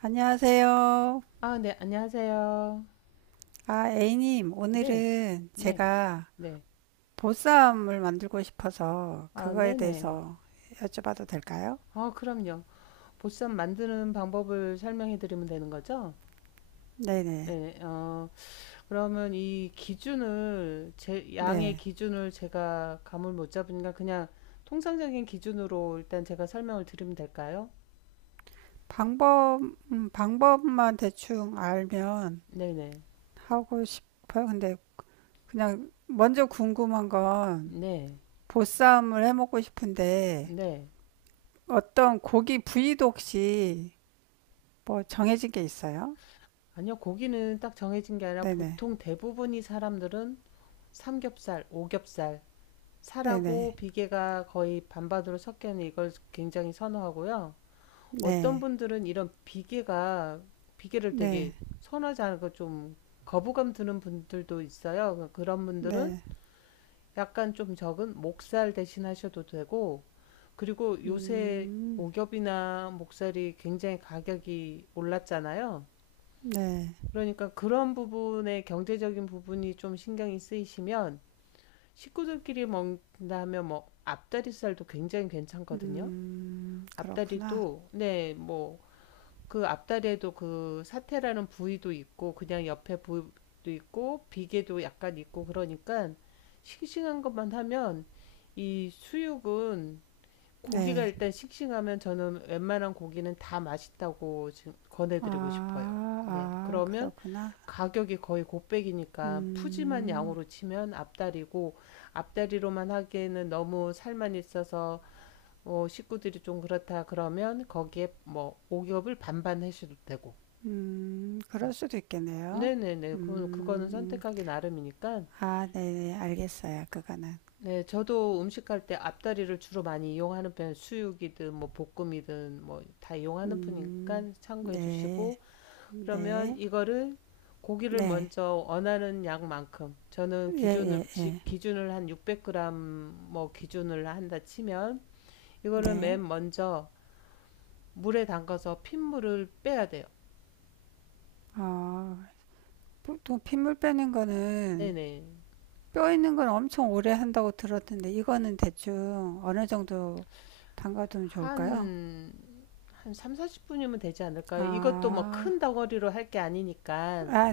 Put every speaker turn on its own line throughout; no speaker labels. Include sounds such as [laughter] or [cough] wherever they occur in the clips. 안녕하세요.
아, 네, 안녕하세요.
아, A님,
네,
오늘은
네,
제가
네.
보쌈을 만들고 싶어서
아,
그거에
네네.
대해서 여쭤봐도 될까요?
아, 그럼요. 보쌈 만드는 방법을 설명해 드리면 되는 거죠?
네네.
네, 그러면 이 기준을, 제, 양의
네.
기준을 제가 감을 못 잡으니까 그냥 통상적인 기준으로 일단 제가 설명을 드리면 될까요?
방법, 방법만 대충 알면
네네.
하고 싶어요. 근데 그냥 먼저 궁금한 건
네,
보쌈을 해 먹고 싶은데
네.
어떤 고기 부위도 혹시 뭐 정해진 게 있어요?
아니요, 고기는 딱 정해진 게 아니라
네네.
보통 대부분이 사람들은 삼겹살, 오겹살,
네네.
살하고 비계가 거의 반반으로 섞여 있는 이걸 굉장히 선호하고요. 어떤
네.
분들은 이런 비계가 비계를 되게
네.
선호하지 않고 좀 거부감 드는 분들도 있어요. 그러니까 그런 분들은
네.
약간 좀 적은 목살 대신 하셔도 되고, 그리고 요새
음.
오겹이나 목살이 굉장히 가격이 올랐잖아요.
네.
그러니까 그런 부분에 경제적인 부분이 좀 신경이 쓰이시면 식구들끼리 먹는다면 뭐 앞다리살도 굉장히 괜찮거든요.
그렇구나.
앞다리도 네, 뭐 그 앞다리에도 그 사태라는 부위도 있고 그냥 옆에 부위도 있고 비계도 약간 있고 그러니까 싱싱한 것만 하면 이 수육은 고기가
네.
일단 싱싱하면 저는 웬만한 고기는 다 맛있다고 지금 권해드리고
아,
싶어요. 네,
아,
그러면
그렇구나.
가격이 거의 곱백이니까 푸짐한
음,
양으로 치면 앞다리고, 앞다리로만 하기에는 너무 살만 있어서 뭐 식구들이 좀 그렇다 그러면 거기에 뭐 오겹을 반반 해셔도 되고. 음.
그럴 수도 있겠네요.
네네네, 그 그거는
음,
선택하기 나름이니까.
아, 네네, 알겠어요. 그거는.
네, 저도 음식할 때 앞다리를 주로 많이 이용하는 편, 수육이든 뭐 볶음이든 뭐 다 이용하는
음,
편이니까 참고해
네,
주시고, 그러면
네,
이거를 고기를
네.
먼저 원하는 양만큼 저는
예, 예, 예.
기준을 한 600g, 뭐 기준을 한다 치면 이거를
네.
맨 먼저 물에 담가서 핏물을 빼야 돼요.
어, 보통 핏물 빼는 거는
네네.
뼈 있는 건 엄청 오래 한다고 들었는데 이거는 대충 어느 정도 담가두면 좋을까요?
한, 한 3, 40분이면 되지 않을까요? 이것도 뭐
아,
큰 덩어리로 할 게 아니니까.
아,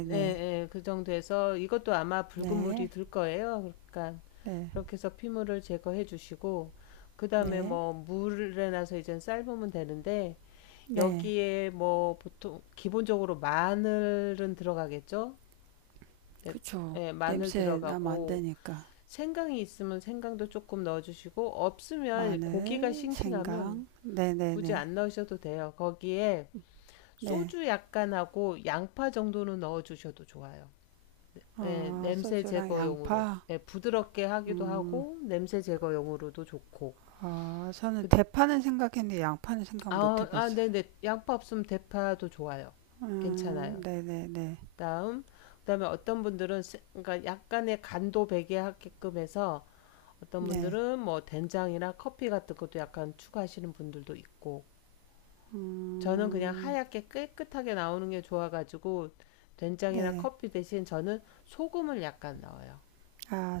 네, 네, 그 정도에서 이것도 아마
네,
붉은 물이
네,
들 거예요. 그러니까
네, 네.
그렇게 해서 피물을 제거해 주시고 그 다음에
네,
뭐 물에 나서 이제 삶으면 되는데,
네.
여기에 뭐 보통 기본적으로 마늘은 들어가겠죠? 예,
그쵸.
예, 마늘
냄새 나면 안
들어가고
되니까.
생강이 있으면 생강도 조금 넣어주시고, 없으면 고기가
마늘,
싱싱하면
생강,
굳이
네네네.
안 넣으셔도 돼요. 거기에
네.
소주 약간 하고 양파 정도는 넣어주셔도 좋아요. 예,
어,
냄새
소주랑
제거용으로.
양파.
예, 부드럽게 하기도
음,
하고 냄새 제거용으로도 좋고.
어, 저는
그-
대파는 생각했는데 양파는 생각 못
아, 아,
해봤어요.
네네. 양파 없으면 대파도 좋아요. 괜찮아요.
네네네. 네.
다음, 그다음에 그러니까 약간의 간도 배게 하게끔 해서 어떤
네. 네.
분들은 뭐 된장이나 커피 같은 것도 약간 추가하시는 분들도 있고, 저는 그냥
음,
하얗게 깨끗하게 나오는 게 좋아가지고 된장이나
네.
커피 대신 저는 소금을 약간 넣어요.
아,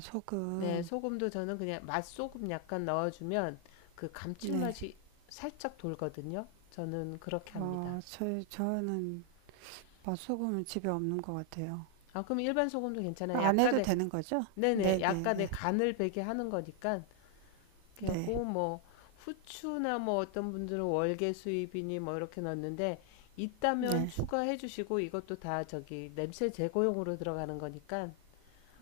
네,
소금.
소금도 저는 그냥 맛소금 약간 넣어주면 그
네.
감칠맛이 살짝 돌거든요. 저는 그렇게 합니다.
어, 저는 맛소금은 집에 없는 것 같아요.
아, 그럼 일반 소금도 괜찮아요.
안 해도
약간의,
되는 거죠?
네네,
네네네.
약간의 간을 배게 하는 거니까. 그래
네,
고뭐 후추나 뭐 어떤 분들은 월계 수잎이니 뭐 이렇게 넣는데, 있다면
네,
추가해 주시고 이것도 다 저기 냄새 제거용으로 들어가는 거니까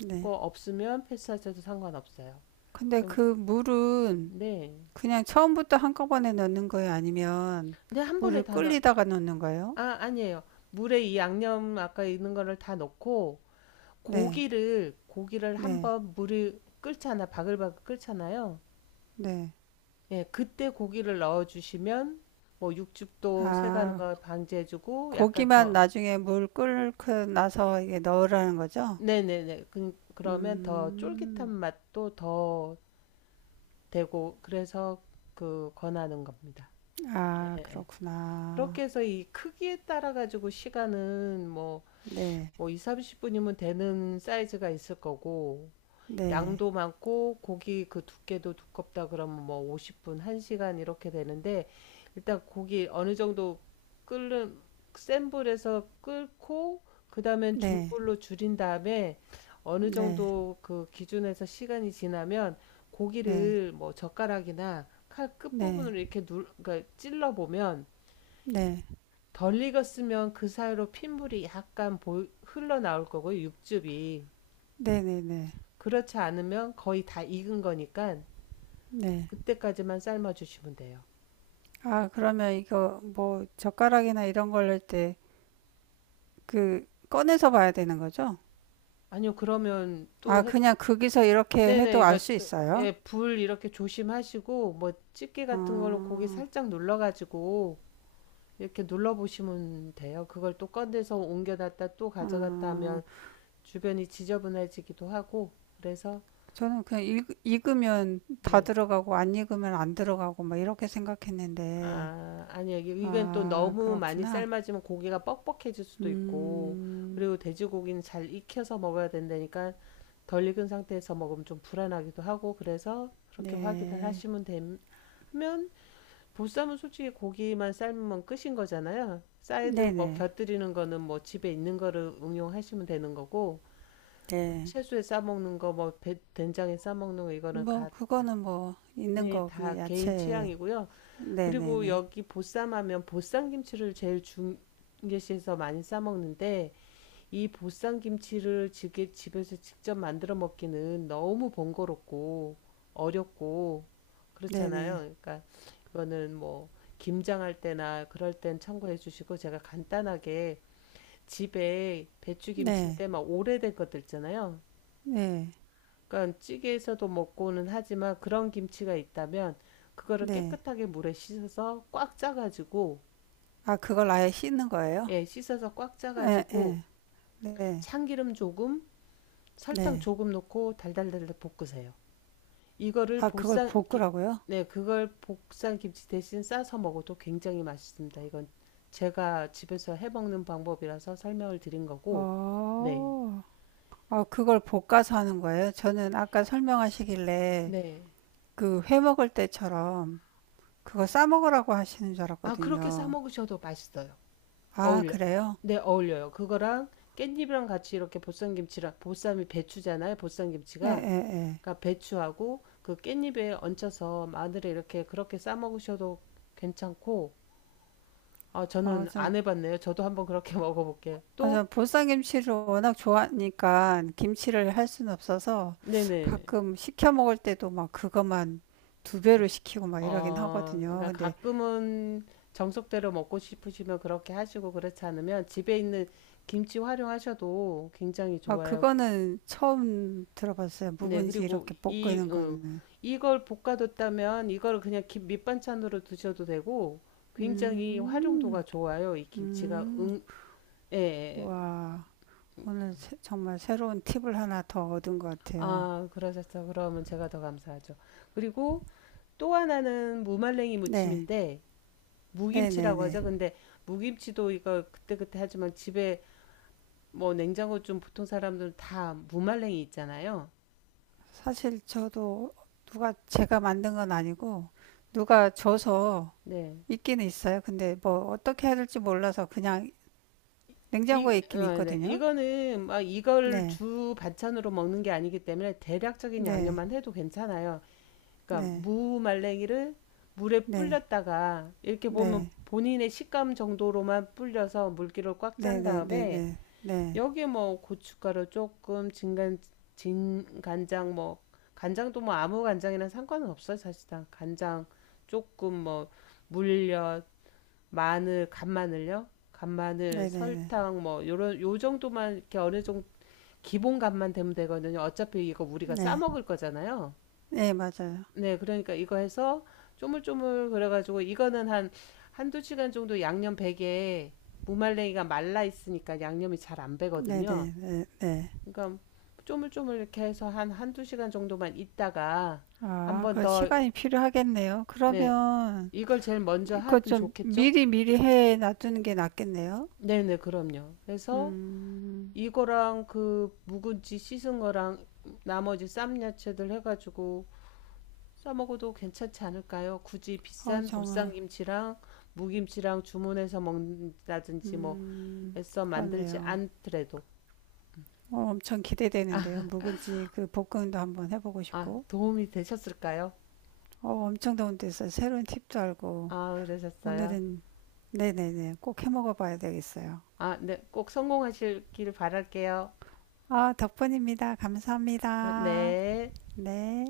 네.
그거 없으면 패스하셔도 상관없어요.
근데
그럼
그 물은
네.
그냥 처음부터 한꺼번에 넣는 거예요? 아니면
근데 한
물을
번에 다 넣,
끓이다가 넣는 거예요?
아, 아니에요. 물에 이 양념 아까 있는 거를 다 넣고
네,
고기를
네,
한번 물을 끓잖아, 바글바글 끓잖아요.
네.
예, 그때 고기를 넣어주시면 뭐 육즙도 새가는
아,
걸 방지해주고 약간
고기만
더,
나중에 물 끓고 나서 이게 넣으라는 거죠?
네네네, 그러면 더 쫄깃한
음,
맛도 더 되고, 그래서 그 권하는 겁니다.
아, 그렇구나.
그렇게 해서 이 크기에 따라 가지고 시간은 뭐,
네,
뭐 2, 30분이면 되는 사이즈가 있을 거고,
네,
양도 많고 고기 그 두께도 두껍다 그러면 뭐 50분, 1시간 이렇게 되는데, 일단 고기 어느 정도 끓는, 센 불에서 끓고 그다음엔
네,
중불로 줄인 다음에 어느
네,
정도 그 기준에서 시간이 지나면
네,
고기를 뭐 젓가락이나 칼
네,
끝부분으로 이렇게 눌, 그러니까 찔러 보면
네,
덜 익었으면 그 사이로 핏물이 흘러나올 거고요, 육즙이.
네, 네, 네,
그렇지 않으면 거의 다 익은 거니까
네.
그때까지만 삶아주시면 돼요.
아, 그러면 이거 뭐 젓가락이나 이런 걸 넣을 때 그 꺼내서 봐야 되는 거죠?
아니요, 그러면
아, 그냥 거기서 이렇게 해도
네네,
알 수 있어요?
예, 불 이렇게 조심하시고 뭐 집게
아,
같은 걸로 고기 살짝 눌러가지고 이렇게 눌러보시면 돼요. 그걸 또 꺼내서 옮겨놨다 또 가져갔다
아,
하면 주변이 지저분해지기도 하고, 그래서
저는 그냥 읽으면 다
네,
들어가고 안 읽으면 안 들어가고 막 이렇게 생각했는데,
아, 아니야. 이건 또
아,
너무 많이
그렇구나.
삶아지면 고기가 뻑뻑해질 수도 있고,
음,
그리고 돼지고기는 잘 익혀서 먹어야 된다니까 덜 익은 상태에서 먹으면 좀 불안하기도 하고, 그래서 그렇게 확인을
네,
하시면 되면 보쌈은 솔직히 고기만 삶으면 끝인 거잖아요. 사이드 뭐
네네,
곁들이는 거는 뭐 집에 있는 거를 응용하시면 되는 거고, 뭐
네.
채소에 싸먹는 거, 된장에 싸먹는 거,
뭐 그거는 뭐 있는
네,
거
다
그냥
개인
야채,
취향이고요. 그리고
네네네,
여기 보쌈하면 보쌈김치를 제일 중계시에서 많이 싸먹는데 이 보쌈김치를 집에서 직접 만들어 먹기는 너무 번거롭고 어렵고 그렇잖아요.
네네,
그러니까 이거는 뭐 김장할 때나 그럴 땐 참고해 주시고, 제가 간단하게 집에
네,
배추김치인데 막 오래된 것들 있잖아요.
네,
그러니까 찌개에서도 먹고는 하지만 그런 김치가 있다면 그거를
네.
깨끗하게 물에 씻어서 꽉 짜가지고,
아, 그걸 아예 씻는 거예요?
예, 씻어서 꽉
예,
짜가지고
예, 네.
참기름 조금, 설탕
네.
조금 넣고 달달달달 볶으세요. 이거를
아, 그걸
보쌈, 기-
볶으라고요?
네, 그걸 보쌈 김치 대신 싸서 먹어도 굉장히 맛있습니다. 이건 제가 집에서 해 먹는 방법이라서 설명을 드린 거고, 네,
어, 아, 그걸 볶아서 하는 거예요? 저는 아까 설명하시길래
네.
그 회 먹을 때처럼 그거 싸 먹으라고 하시는 줄
아, 그렇게 싸
알았거든요.
먹으셔도 맛있어요.
아,
어울려.
그래요?
네, 어울려요. 그거랑 깻잎이랑 같이 이렇게 보쌈 김치랑, 보쌈이 배추잖아요, 보쌈
예,
김치가.
예, 예.
그러니까 배추하고 그 깻잎에 얹혀서 마늘에 이렇게 그렇게 싸 먹으셔도 괜찮고, 아,
어,
저는
전,
안 해봤네요. 저도 한번 그렇게 [laughs] 먹어볼게요.
어,
또,
전 보쌈김치를 워낙 좋아하니까 김치를 할 수는 없어서
네네.
가끔 시켜 먹을 때도 막 그것만 두 배로 시키고 막 이러긴
어,
하거든요.
그러니까
근데,
가끔은 정석대로 먹고 싶으시면 그렇게 하시고, 그렇지 않으면 집에 있는 김치 활용하셔도 굉장히
아,
좋아요.
그거는 처음 들어봤어요.
네,
묵은지
그리고
이렇게
이,
볶는 거는.
이걸 볶아뒀다면 이걸 그냥 김, 밑반찬으로 드셔도 되고, 굉장히 활용도가
음,
좋아요. 이 김치가
음,
응, 예, 예, 예.
와, 오늘 정말 새로운 팁을 하나 더 얻은 것 같아요.
아, 그러셨어. 그러면 제가 더 감사하죠. 그리고 또 하나는 무말랭이
네,
무침인데 무김치라고
네네네.
하죠. 근데 무김치도 이거 그때그때 하지만 집에 뭐 냉장고 좀 보통 사람들은 다 무말랭이 있잖아요.
사실 저도 누가 제가 만든 건 아니고, 누가 줘서
네.
있기는 있어요. 근데 뭐 어떻게 해야 될지 몰라서 그냥 냉장고에
이,
있긴
어, 네.
있거든요.
이거는 막 이걸
네,
주 반찬으로 먹는 게 아니기 때문에 대략적인
네,
양념만 해도 괜찮아요. 그러니까
네,
무말랭이를 물에
네,
불렸다가 이렇게 보면
네,
본인의 식감 정도로만 불려서 물기를 꽉
네,
짠
네, 네,
다음에
네, 네,
여기에 뭐 고춧가루 조금, 진간장 뭐, 간장도 뭐 아무 간장이랑 상관은 없어요, 사실상. 간장 조금 뭐 물엿, 마늘, 간마늘요? 간마늘,
네, 네, 네,
설탕 뭐 요런 요 정도만 이렇게 어느 정도 기본 간만 되면 되거든요. 어차피 이거 우리가 싸
네,
먹을 거잖아요.
네, 맞아요.
네, 그러니까 이거 해서 쪼물쪼물 그래가지고, 이거는 한 한두 시간 정도 양념 배게, 무말랭이가 말라 있으니까 양념이 잘 안
네,
배거든요.
네, 네.
그러니까 쪼물쪼물 이렇게 해서 한 한두 시간 정도만 있다가 한
아,
번
그
더,
시간이 필요하겠네요.
네,
그러면
이걸 제일 먼저
그거
하면
좀
좋겠죠?
미리 미리 해 놔두는 게 낫겠네요.
네네, 그럼요. 그래서
음,
이거랑 그 묵은지 씻은 거랑 나머지 쌈 야채들 해가지고 싸먹어도 괜찮지 않을까요? 굳이
어우
비싼
정말,
보쌈김치랑 무김치랑 주문해서 먹는다든지 뭐 애써 만들지
그러네요.
않더라도.
어, 엄청 기대되는데요. 묵은지 그 볶음도 한번 해보고
아,
싶고,
도움이 되셨을까요?
어, 엄청 다운데서 새로운 팁도 알고,
아, 그러셨어요?
오늘은 네네네 꼭 해 먹어봐야 되겠어요.
아, 네, 꼭 성공하시길 바랄게요.
아, 덕분입니다. 감사합니다.
네.
네.